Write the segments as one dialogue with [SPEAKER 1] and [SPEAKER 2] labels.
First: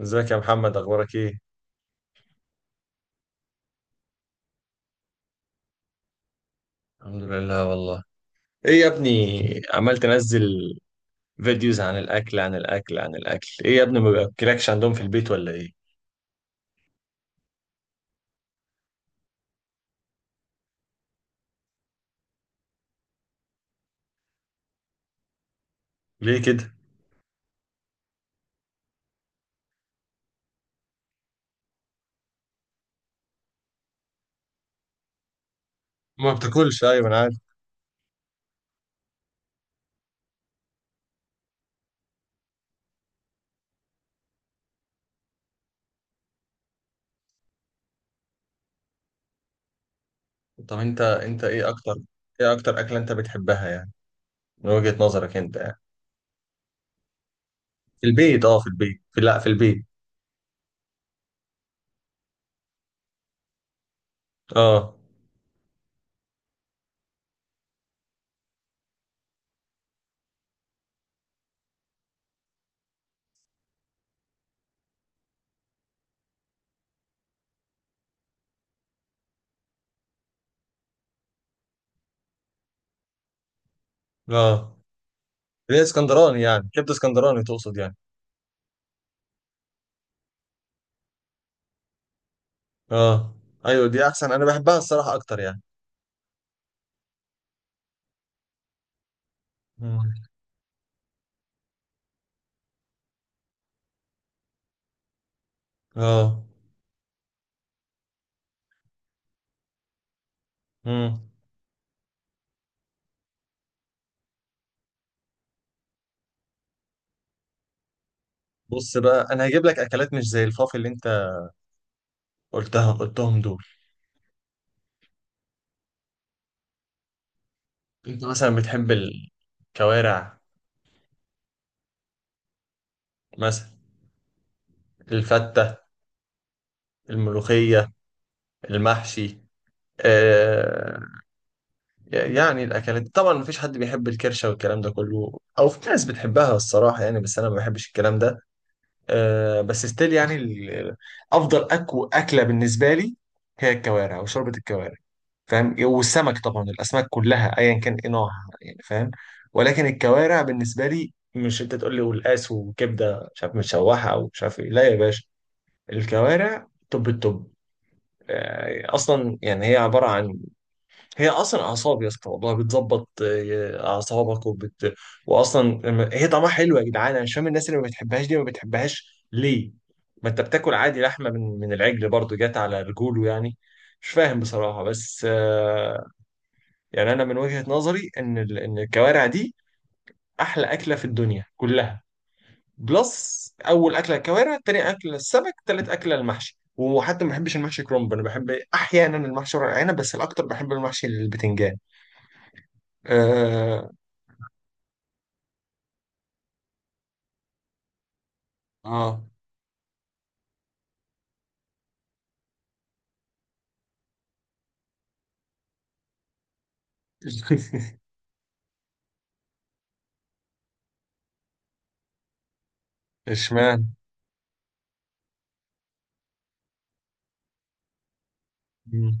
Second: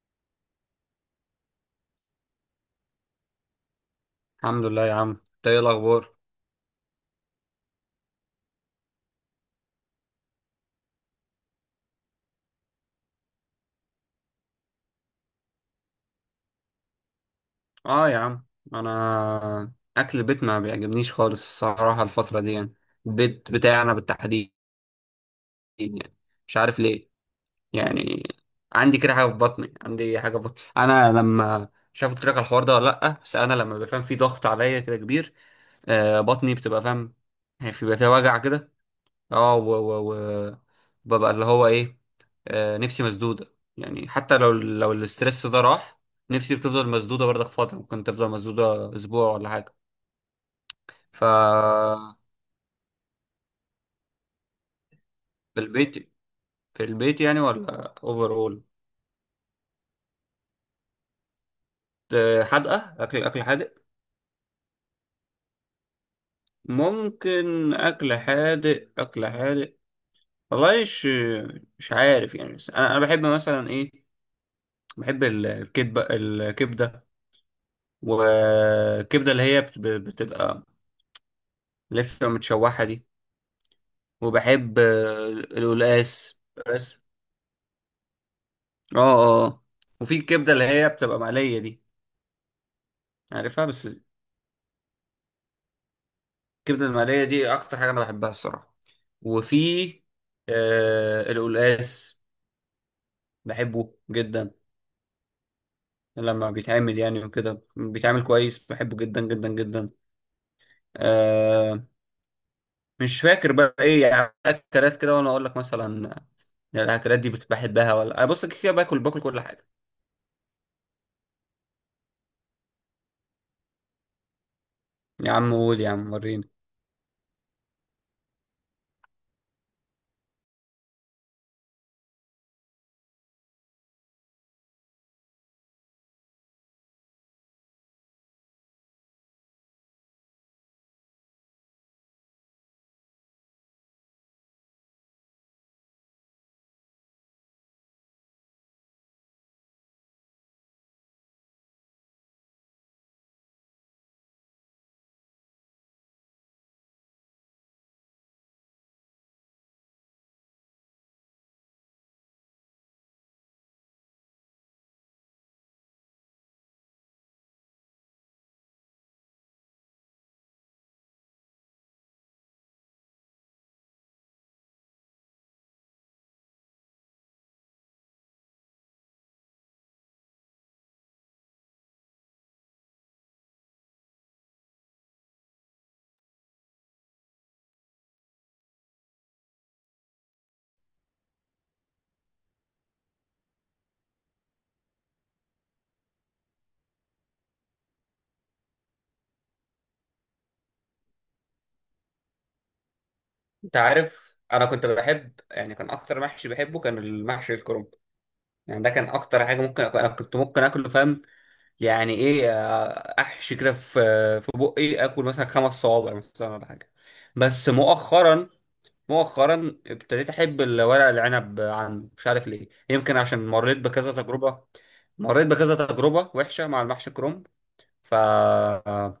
[SPEAKER 1] ازيك يا محمد، اخبارك ايه؟
[SPEAKER 2] الحمد لله يا عم، انت ايه الاخبار؟
[SPEAKER 1] الحمد لله والله. ايه يا ابني عمال تنزل فيديوز عن الاكل عن الاكل عن الاكل؟ ايه يا ابني، ما بياكلكش عندهم في البيت ولا ايه؟
[SPEAKER 2] اه يا عم. انا اكل البيت ما بيعجبنيش خالص الصراحه الفتره دي، يعني البيت بتاعنا بالتحديد، يعني
[SPEAKER 1] ليه
[SPEAKER 2] مش
[SPEAKER 1] كده؟
[SPEAKER 2] عارف ليه. يعني عندي كده حاجه في بطني، انا لما مش عارف قلت لك على الحوار ده ولا لا؟ بس انا لما بفهم في ضغط عليا كده كبير.
[SPEAKER 1] ما
[SPEAKER 2] بطني بتبقى،
[SPEAKER 1] بتاكلش، ايوه
[SPEAKER 2] فاهم؟
[SPEAKER 1] انا عارف.
[SPEAKER 2] يعني بيبقى فيها وجع كده. اه و و و ببقى اللي هو ايه، نفسي مسدودة، يعني حتى لو الاسترس ده راح، نفسي بتفضل مسدودة برضك، فترة ممكن تفضل مسدودة اسبوع ولا حاجة.
[SPEAKER 1] طب انت
[SPEAKER 2] ف
[SPEAKER 1] انت ايه اكتر ايه اكتر اكله انت بتحبها يعني؟ من وجهة نظرك انت
[SPEAKER 2] في
[SPEAKER 1] يعني.
[SPEAKER 2] البيت، يعني ولا
[SPEAKER 1] في
[SPEAKER 2] اوفر
[SPEAKER 1] البيت، اه
[SPEAKER 2] اول؟
[SPEAKER 1] في البيت، في لا في البيت.
[SPEAKER 2] حادقة، اكل اكل حادق.
[SPEAKER 1] اه
[SPEAKER 2] ممكن اكل حادق، اكل حادق. والله مش عارف يعني، بس انا بحب مثلا ايه، بحب الكبده، الكبده والكبده اللي هي بتبقى لفة متشوحة دي.
[SPEAKER 1] اه.
[SPEAKER 2] وبحب
[SPEAKER 1] اللي هي
[SPEAKER 2] القلقاس.
[SPEAKER 1] اسكندراني يعني، كبده
[SPEAKER 2] بس
[SPEAKER 1] اسكندراني تقصد يعني؟
[SPEAKER 2] اه اه. وفي الكبدة اللي هي بتبقى مقلية دي،
[SPEAKER 1] اه.
[SPEAKER 2] عارفها؟
[SPEAKER 1] ايوه
[SPEAKER 2] بس
[SPEAKER 1] دي احسن، انا بحبها الصراحه اكتر يعني.
[SPEAKER 2] الكبدة المقلية دي أكتر حاجة أنا بحبها الصراحة. وفي
[SPEAKER 1] مم.
[SPEAKER 2] القلقاس، بحبه جدا
[SPEAKER 1] اه.
[SPEAKER 2] لما بيتعمل، يعني وكده بيتعمل كويس، بحبه جدا جدا جدا.
[SPEAKER 1] مم.
[SPEAKER 2] آه. مش فاكر بقى ايه يعني اكلات كده وانا اقول لك، مثلا يعني الاكلات دي بحبها، ولا أنا بص كده كده
[SPEAKER 1] بص
[SPEAKER 2] باكل
[SPEAKER 1] بقى،
[SPEAKER 2] كل
[SPEAKER 1] انا هجيب
[SPEAKER 2] حاجه؟
[SPEAKER 1] لك اكلات مش زي الفاف اللي انت قلتهم دول.
[SPEAKER 2] يا عم قول يا عم، وريني.
[SPEAKER 1] انت مثلا بتحب الكوارع مثلا؟ الفتة، الملوخية، المحشي. آه يعني الاكلات طبعا مفيش حد بيحب الكرشة والكلام ده كله، او في ناس بتحبها الصراحة يعني، بس انا ما بحبش الكلام ده. بس ستيل يعني، افضل أكو اكلة بالنسبة لي هي الكوارع وشوربة الكوارع. فاهم؟ والسمك طبعا، الاسماك كلها ايا كان ايه نوعها يعني، فاهم؟ ولكن الكوارع بالنسبه لي، مش انت تقول لي والقاس وكبده مش عارف متشوحه او مش عارف ايه، لا يا باشا. الكوارع توب التوب. اصلا يعني هي عباره عن، هي اصلا اعصاب يا اسطى، والله بتظبط اعصابك، واصلا هي طعمها حلو يا جدعان. انا مش فاهم الناس اللي ما بتحبهاش دي ما بتحبهاش ليه. ما انت بتاكل عادي لحمه من العجل برضو، جات على رجوله يعني. مش فاهم بصراحه. بس آه، يعني انا من وجهة نظري ان ان الكوارع دي احلى اكله في الدنيا كلها. بلس، اول اكله الكوارع، تاني اكله السمك، تالت اكله المحشي، وحتى ما بحبش المحشي كرنب، انا بحب احيانا المحشي ورق العنب، بس الاكتر بحب المحشي البتنجان.
[SPEAKER 2] انت
[SPEAKER 1] اه.
[SPEAKER 2] عارف، انا كنت بحب، يعني كان اكتر محشي بحبه كان المحشي الكرنب. يعني ده كان
[SPEAKER 1] اه.
[SPEAKER 2] اكتر حاجه ممكن أكل. انا كنت ممكن اكله، فاهم؟ يعني ايه، احشي كده في، بقي اكل مثلا خمس صوابع مثلا ولا حاجه. بس مؤخرا ابتديت احب الورق العنب عنه، مش عارف ليه، يمكن عشان مريت
[SPEAKER 1] اشمعنى؟
[SPEAKER 2] بكذا تجربه. مريت بكذا تجربه وحشه مع المحشي الكرنب. ف
[SPEAKER 1] مم.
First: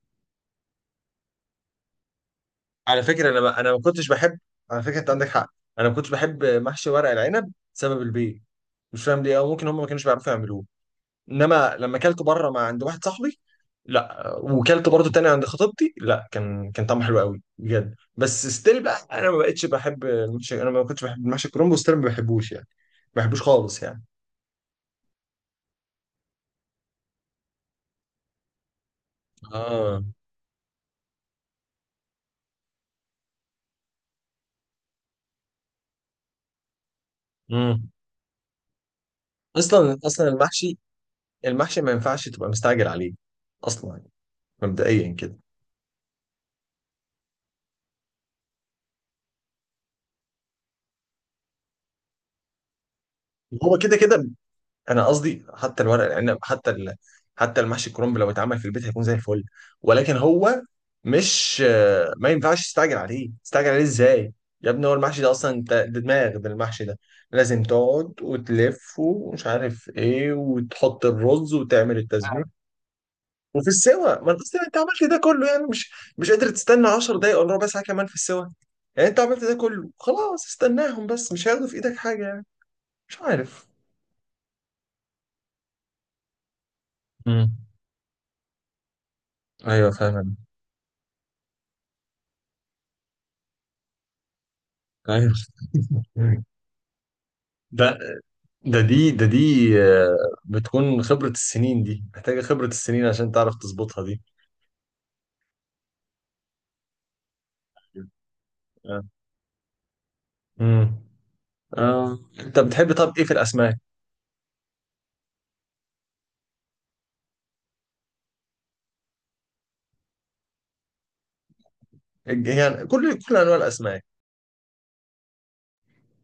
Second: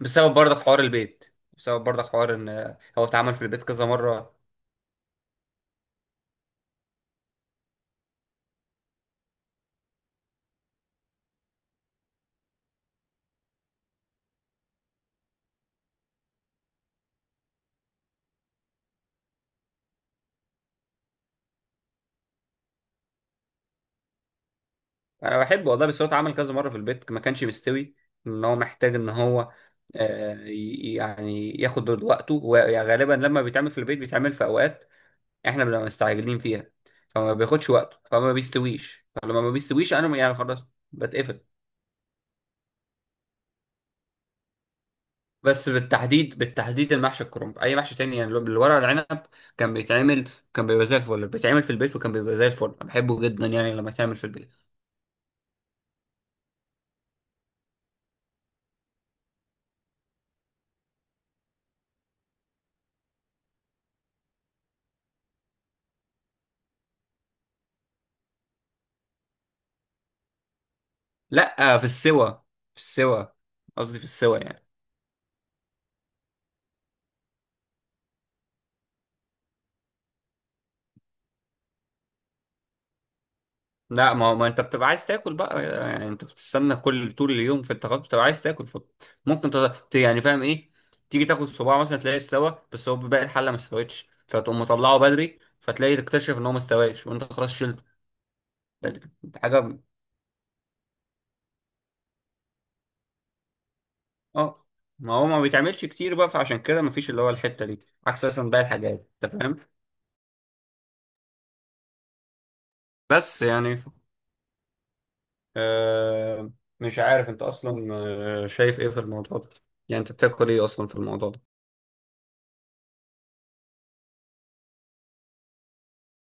[SPEAKER 2] بسبب برضه حوار البيت، بسبب برضه حوار ان
[SPEAKER 1] على
[SPEAKER 2] هو
[SPEAKER 1] فكره،
[SPEAKER 2] اتعمل في البيت
[SPEAKER 1] انا ما
[SPEAKER 2] كذا
[SPEAKER 1] كنتش
[SPEAKER 2] مره.
[SPEAKER 1] بحب. على فكره انت عندك حق، انا ما كنتش بحب محشي ورق العنب بسبب البيض. مش فاهم ليه، او ممكن هم ما كانوش بيعرفوا يعملوه. انما لما اكلته بره مع عند واحد صاحبي، لا، وكلت برضه تاني عند خطيبتي، لا كان طعمه حلو قوي بجد. بس ستيل بقى انا ما بقتش بحب المحشي، انا ما كنتش بحب المحشي الكرنب ستيل، ما بحبوش يعني، ما بحبوش خالص يعني.
[SPEAKER 2] انا بحبه والله، بس هو اتعمل كذا مره في البيت ما كانش مستوي. ان هو محتاج ان هو
[SPEAKER 1] اه.
[SPEAKER 2] يعني ياخد وقته، وغالبا لما بيتعمل في البيت بيتعمل في اوقات احنا بنبقى مستعجلين فيها، فما بياخدش
[SPEAKER 1] امم
[SPEAKER 2] وقته، فما بيستويش، فلما ما بيستويش
[SPEAKER 1] اصلا
[SPEAKER 2] انا
[SPEAKER 1] اصلا
[SPEAKER 2] يعني خلاص
[SPEAKER 1] المحشي،
[SPEAKER 2] بتقفل.
[SPEAKER 1] المحشي ما ينفعش تبقى مستعجل عليه اصلا يعني، مبدئيا كده.
[SPEAKER 2] بس بالتحديد المحشي الكرنب، اي محشي تاني يعني الورق العنب كان بيتعمل كان بيبقى زي الفل، بيتعمل في البيت وكان بيبقى زي الفل بحبه جدا، يعني
[SPEAKER 1] هو
[SPEAKER 2] لما
[SPEAKER 1] كده
[SPEAKER 2] يتعمل في
[SPEAKER 1] كده،
[SPEAKER 2] البيت.
[SPEAKER 1] انا قصدي حتى الورق العنب، حتى المحشي الكرنب لو اتعمل في البيت هيكون زي الفل. ولكن هو مش آه، ما ينفعش تستعجل عليه. تستعجل عليه ازاي يا ابني؟ هو المحشي ده اصلا، انت ده دماغ ده المحشي ده. لازم تقعد وتلف ومش عارف ايه وتحط الرز
[SPEAKER 2] لا، في
[SPEAKER 1] وتعمل
[SPEAKER 2] السوا،
[SPEAKER 1] التسبيك،
[SPEAKER 2] في السوا،
[SPEAKER 1] وفي
[SPEAKER 2] قصدي في
[SPEAKER 1] السوا ما
[SPEAKER 2] السوا
[SPEAKER 1] انت أصلاً
[SPEAKER 2] يعني.
[SPEAKER 1] انت عملت ده كله يعني. مش قادر تستنى 10 دقايق ولا ربع ساعه كمان في السوا؟ يعني انت عملت ده كله، خلاص استناهم بس، مش هياخدوا في ايدك حاجه يعني. مش عارف.
[SPEAKER 2] لا ما هو ما انت بتبقى عايز تاكل بقى. يعني انت بتستنى كل طول
[SPEAKER 1] امم.
[SPEAKER 2] اليوم في التغدي، بتبقى عايز تاكل، فممكن
[SPEAKER 1] ايوه
[SPEAKER 2] يعني،
[SPEAKER 1] فاهم.
[SPEAKER 2] فاهم ايه، تيجي تاخد صباع مثلا تلاقيه استوى، بس هو باقي الحله ما استوتش، فتقوم مطلعه
[SPEAKER 1] ايوه،
[SPEAKER 2] بدري، فتلاقي تكتشف ان هو ما استواش وانت خلاص شلته.
[SPEAKER 1] ده
[SPEAKER 2] ده
[SPEAKER 1] ده دي.
[SPEAKER 2] حاجه.
[SPEAKER 1] آه، بتكون خبرة السنين دي، محتاجة خبرة السنين عشان تعرف تظبطها دي.
[SPEAKER 2] اه. ما هو ما بيتعملش كتير بقى، فعشان كده ما فيش اللي هو الحته دي، عكس مثلا باقي
[SPEAKER 1] آه.
[SPEAKER 2] الحاجات، انت فاهم؟
[SPEAKER 1] امم. اه انت بتحب، طب ايه في
[SPEAKER 2] بس يعني
[SPEAKER 1] الاسماك؟
[SPEAKER 2] آه... مش عارف انت اصلا شايف ايه في الموضوع ده، يعني انت بتاكل ايه اصلا في الموضوع ده؟
[SPEAKER 1] يعني كل انواع الاسماك،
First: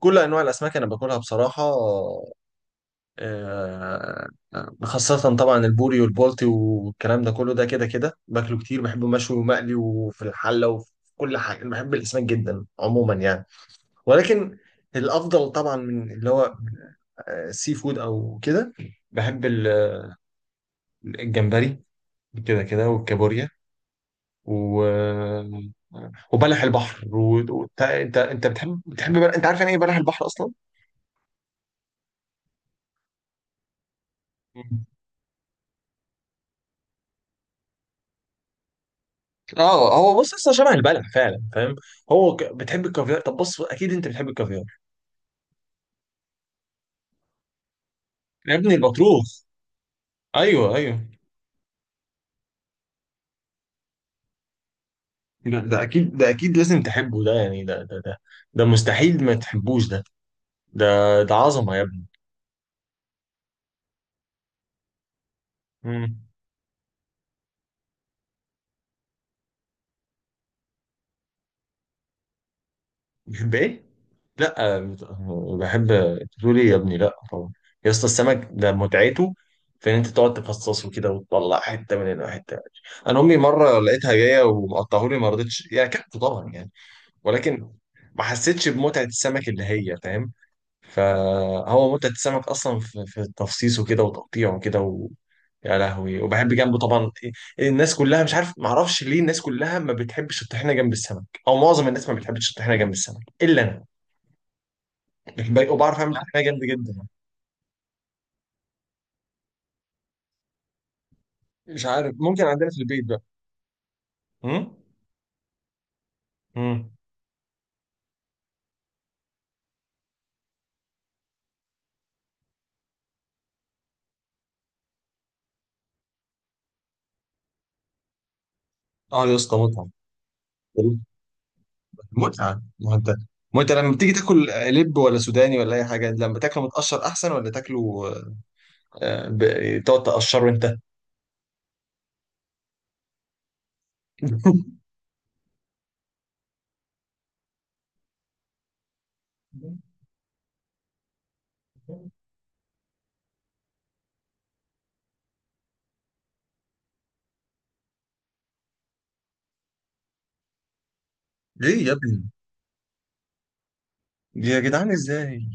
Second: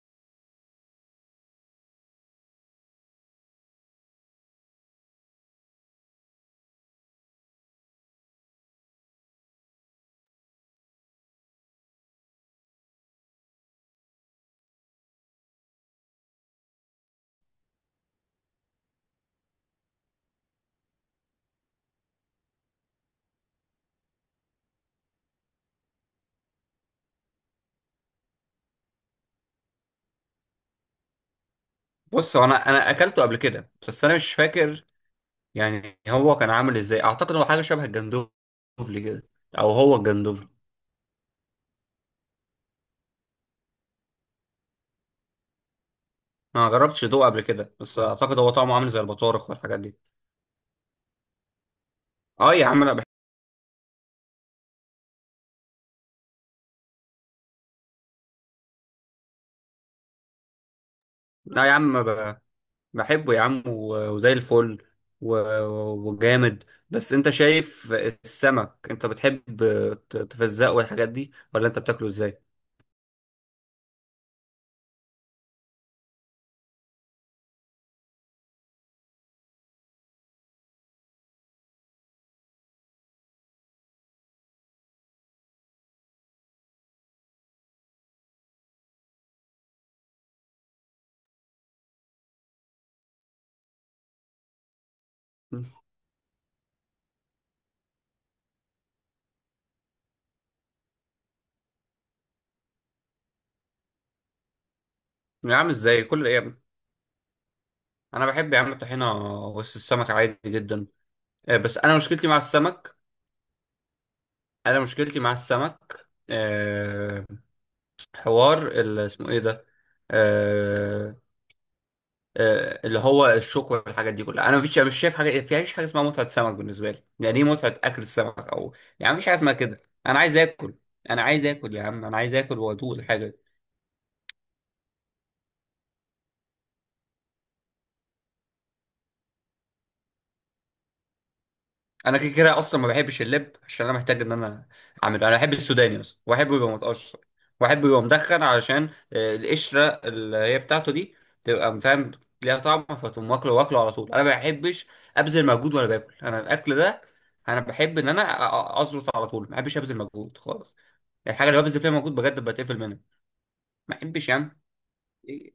[SPEAKER 1] كل انواع الاسماك انا باكلها بصراحة. آه، خاصة طبعا البوري والبولتي والكلام ده كله، ده كده كده باكله كتير، بحبه مشوي ومقلي وفي الحلة وفي كل حاجة. أنا بحب الاسماك جدا عموما يعني. ولكن الافضل طبعا من اللي هو سي فود او كده، بحب الجمبري كده كده، والكابوريا، و وبلح البحر. وانت انت بتحب، انت عارف يعني ايه بلح البحر اصلا؟
[SPEAKER 2] بص، هو انا اكلته قبل كده بس انا مش
[SPEAKER 1] مم.
[SPEAKER 2] فاكر يعني هو كان عامل ازاي، اعتقد هو حاجه شبه الجندوفلي كده، او
[SPEAKER 1] اه
[SPEAKER 2] هو
[SPEAKER 1] هو بص
[SPEAKER 2] الجندوفلي.
[SPEAKER 1] اصلا شبه البلح فعلا، فاهم؟ بتحب الكافيار؟ طب بص اكيد انت بتحب الكافيار.
[SPEAKER 2] انا ما جربتش ادوقه قبل كده، بس اعتقد هو
[SPEAKER 1] يا ابني
[SPEAKER 2] طعمه عامل زي
[SPEAKER 1] البطروخ،
[SPEAKER 2] البطارخ والحاجات دي.
[SPEAKER 1] ايوه ايوه.
[SPEAKER 2] اه يا عم انا بحب.
[SPEAKER 1] ده، ده اكيد، ده اكيد لازم تحبه ده يعني، ده، ده مستحيل ما تحبوش ده. ده، ده
[SPEAKER 2] لا يا
[SPEAKER 1] عظمه يا
[SPEAKER 2] عم،
[SPEAKER 1] ابني.
[SPEAKER 2] بحبه يا عم، وزي الفل، و-
[SPEAKER 1] مم.
[SPEAKER 2] وجامد. بس انت شايف السمك انت بتحب تفزقه والحاجات دي، ولا انت بتاكله ازاي؟
[SPEAKER 1] بتحب ايه؟ لا بت- بحب، تقول ايه يا ابني؟ لا طبعا، يا اسطى السمك ده متعته في ان انت تقعد تفصصه كده، وتطلع حته من هنا وحته من هنا. انا امي مره لقيتها جايه ومقطعه لي، ما رضيتش، يعني اكلته طبعا يعني، ولكن ما حسيتش بمتعه السمك اللي هي، فاهم؟ فهو متعه السمك اصلا في، في تفصيصه كده وتقطيعه كده و... يا لهوي. وبحب جنبه طبعا. الناس كلها مش عارف، ما اعرفش ليه الناس كلها ما بتحبش الطحينه جنب السمك، او معظم الناس ما بتحبش الطحينه جنب السمك الا انا،
[SPEAKER 2] يا
[SPEAKER 1] الباقي.
[SPEAKER 2] عم
[SPEAKER 1] وبعرف
[SPEAKER 2] ازاي
[SPEAKER 1] اعمل
[SPEAKER 2] كل ايه يا
[SPEAKER 1] حاجه
[SPEAKER 2] عم؟
[SPEAKER 1] جامده جدا.
[SPEAKER 2] انا بحب يا عم الطحينه وسط السمك عادي جدا. بس
[SPEAKER 1] مش
[SPEAKER 2] انا
[SPEAKER 1] عارف،
[SPEAKER 2] مشكلتي مع
[SPEAKER 1] ممكن عندنا في
[SPEAKER 2] السمك،
[SPEAKER 1] البيت بقى. امم.
[SPEAKER 2] انا مشكلتي مع السمك
[SPEAKER 1] امم.
[SPEAKER 2] حوار اسمه ايه ده، آه، اللي هو الشوك والحاجات دي كلها، انا مفيش، مش شايف حاجه، فيش حاجه اسمها متعه سمك بالنسبه لي. يعني ايه متعه اكل السمك؟ او يعني
[SPEAKER 1] اه
[SPEAKER 2] مفيش
[SPEAKER 1] يا
[SPEAKER 2] حاجه اسمها
[SPEAKER 1] اسطى
[SPEAKER 2] كده،
[SPEAKER 1] متعه.
[SPEAKER 2] انا عايز اكل، انا عايز اكل يا عم، انا عايز اكل
[SPEAKER 1] متعه، ما
[SPEAKER 2] وادوق
[SPEAKER 1] انت،
[SPEAKER 2] الحاجه.
[SPEAKER 1] ما انت لما بتيجي تاكل لب ولا سوداني ولا اي حاجه، لما تاكله متقشر احسن ولا تاكله تقعد تقشره انت؟
[SPEAKER 2] انا كده كده اصلا ما بحبش اللب عشان انا محتاج ان انا اعمله. انا بحب السوداني اصلا، واحبه يبقى متقشر، واحبه يبقى مدخن علشان القشره اللي هي بتاعته دي تبقى، فاهم، ليها طعم، فتقوم واكله واكله على طول. انا ما بحبش ابذل مجهود وانا باكل انا الاكل ده. انا بحب ان انا ازرط على طول، ما بحبش ابذل مجهود خالص. الحاجه اللي ببذل
[SPEAKER 1] ليه
[SPEAKER 2] فيها
[SPEAKER 1] يا
[SPEAKER 2] مجهود
[SPEAKER 1] ابني؟
[SPEAKER 2] بجد بتقفل منها. ما بحبش يا
[SPEAKER 1] يا
[SPEAKER 2] عم.
[SPEAKER 1] جدعان ازاي؟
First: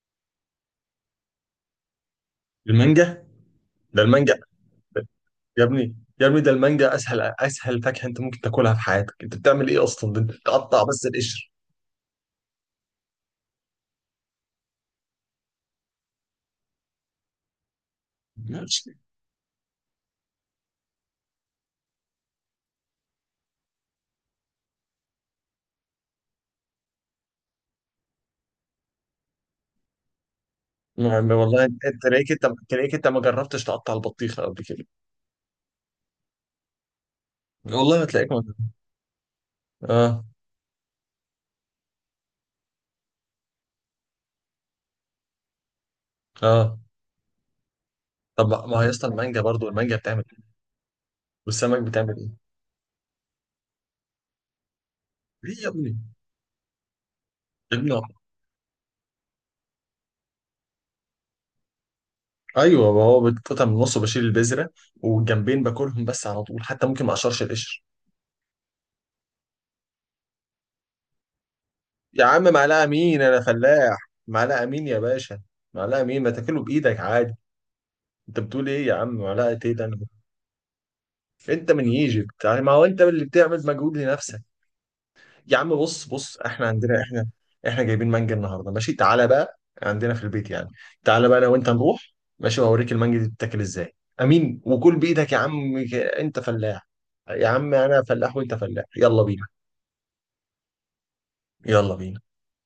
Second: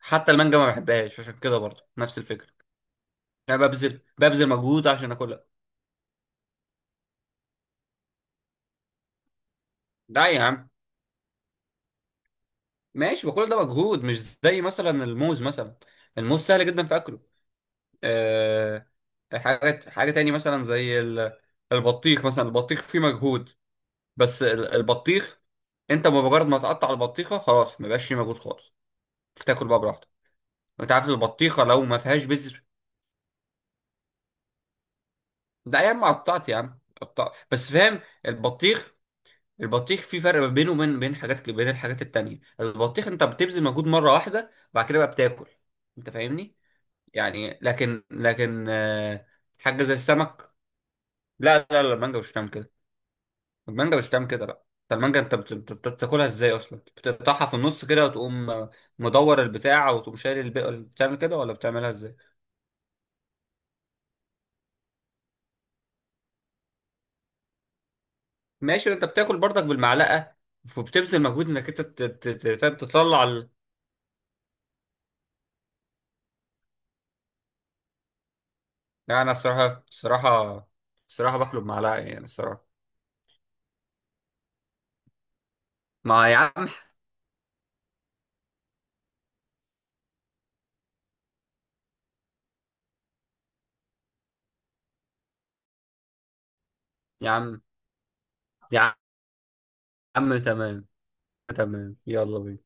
[SPEAKER 2] حتى المانجا ما بحبهاش عشان كده برضه نفس الفكره.
[SPEAKER 1] المانجا؟
[SPEAKER 2] انا
[SPEAKER 1] ده المانجا
[SPEAKER 2] ببذل مجهود عشان اكلها.
[SPEAKER 1] يا ابني، يا ابني ده المانجا اسهل فاكهه انت ممكن تاكلها في حياتك. انت بتعمل ايه اصلا؟ ده
[SPEAKER 2] لا
[SPEAKER 1] انت
[SPEAKER 2] يا عم،
[SPEAKER 1] بتقطع بس القشر.
[SPEAKER 2] ماشي بقول ده مجهود، مش زي مثلا الموز مثلا، الموز سهل جدا في اكله. أه. حاجه تاني مثلا زي البطيخ مثلا، البطيخ فيه مجهود، بس البطيخ انت بمجرد ما تقطع البطيخه خلاص ما بقاش فيه مجهود خالص، تاكل بقى براحتك. انت عارف
[SPEAKER 1] نعم
[SPEAKER 2] البطيخه
[SPEAKER 1] والله،
[SPEAKER 2] لو ما فيهاش
[SPEAKER 1] تلاقيك، انت
[SPEAKER 2] بذر؟
[SPEAKER 1] تلاقيك انت ما جربتش تقطع البطيخه قبل كده.
[SPEAKER 2] ده يا عم قطعت، يا عم قطعت بس، فاهم؟
[SPEAKER 1] والله هتلاقيك ما.
[SPEAKER 2] البطيخ، البطيخ في
[SPEAKER 1] اه.
[SPEAKER 2] فرق ما بينه وبين حاجات، بين الحاجات التانية. البطيخ انت بتبذل مجهود مره واحده، بعد كده بقى بتاكل، انت فاهمني؟
[SPEAKER 1] اه.
[SPEAKER 2] يعني
[SPEAKER 1] طب
[SPEAKER 2] لكن
[SPEAKER 1] ما هي اصلا المانجا برضو،
[SPEAKER 2] حاجه زي
[SPEAKER 1] المانجا بتعمل ايه؟
[SPEAKER 2] السمك. لا لا
[SPEAKER 1] والسمك
[SPEAKER 2] لا،
[SPEAKER 1] بتعمل
[SPEAKER 2] المانجا مش
[SPEAKER 1] ايه؟
[SPEAKER 2] بتعمل كده، المانجا مش بتعمل كده لا. انت المانجا انت
[SPEAKER 1] ليه يا ابني؟
[SPEAKER 2] بتاكلها ازاي اصلا؟ بتقطعها في
[SPEAKER 1] يا
[SPEAKER 2] النص
[SPEAKER 1] ابني،
[SPEAKER 2] كده وتقوم مدور البتاع، وتقوم شايل البقى، بتعمل كده ولا بتعملها ازاي؟
[SPEAKER 1] ايوه ما هو بتقطع من النص وبشيل البذره، والجنبين باكلهم بس على طول، حتى ممكن ما اقشرش القشر.
[SPEAKER 2] ماشي، انت بتاكل برضك بالمعلقه، وبتبذل مجهود انك انت
[SPEAKER 1] يا عم
[SPEAKER 2] فاهم،
[SPEAKER 1] معلقه مين؟
[SPEAKER 2] تطلع
[SPEAKER 1] انا فلاح. معلقه مين يا باشا؟ معلقه مين؟ ما تاكله بايدك عادي. انت بتقول ايه يا عم
[SPEAKER 2] لا انا
[SPEAKER 1] معلقه ايه
[SPEAKER 2] الصراحه،
[SPEAKER 1] ده
[SPEAKER 2] الصراحه باكله
[SPEAKER 1] انت من
[SPEAKER 2] بمعلقه، يعني
[SPEAKER 1] ايجيبت يعني،
[SPEAKER 2] الصراحه.
[SPEAKER 1] ما هو انت اللي بتعمل مجهود لنفسك. يا عم بص
[SPEAKER 2] ما
[SPEAKER 1] بص
[SPEAKER 2] يا
[SPEAKER 1] احنا
[SPEAKER 2] عم،
[SPEAKER 1] عندنا، احنا احنا جايبين مانجا النهارده ماشي. تعالى بقى عندنا في البيت يعني، تعالى بقى انا وانت نروح ماشي، واوريك المانجا دي بتتاكل ازاي. امين، وكل بايدك يا عم انت فلاح.
[SPEAKER 2] يا
[SPEAKER 1] يا
[SPEAKER 2] عم
[SPEAKER 1] عم انا فلاح وانت فلاح،
[SPEAKER 2] يا
[SPEAKER 1] يلا بينا.
[SPEAKER 2] عم تمام.
[SPEAKER 1] يلا
[SPEAKER 2] تمام،
[SPEAKER 1] بينا.
[SPEAKER 2] يلا بينا.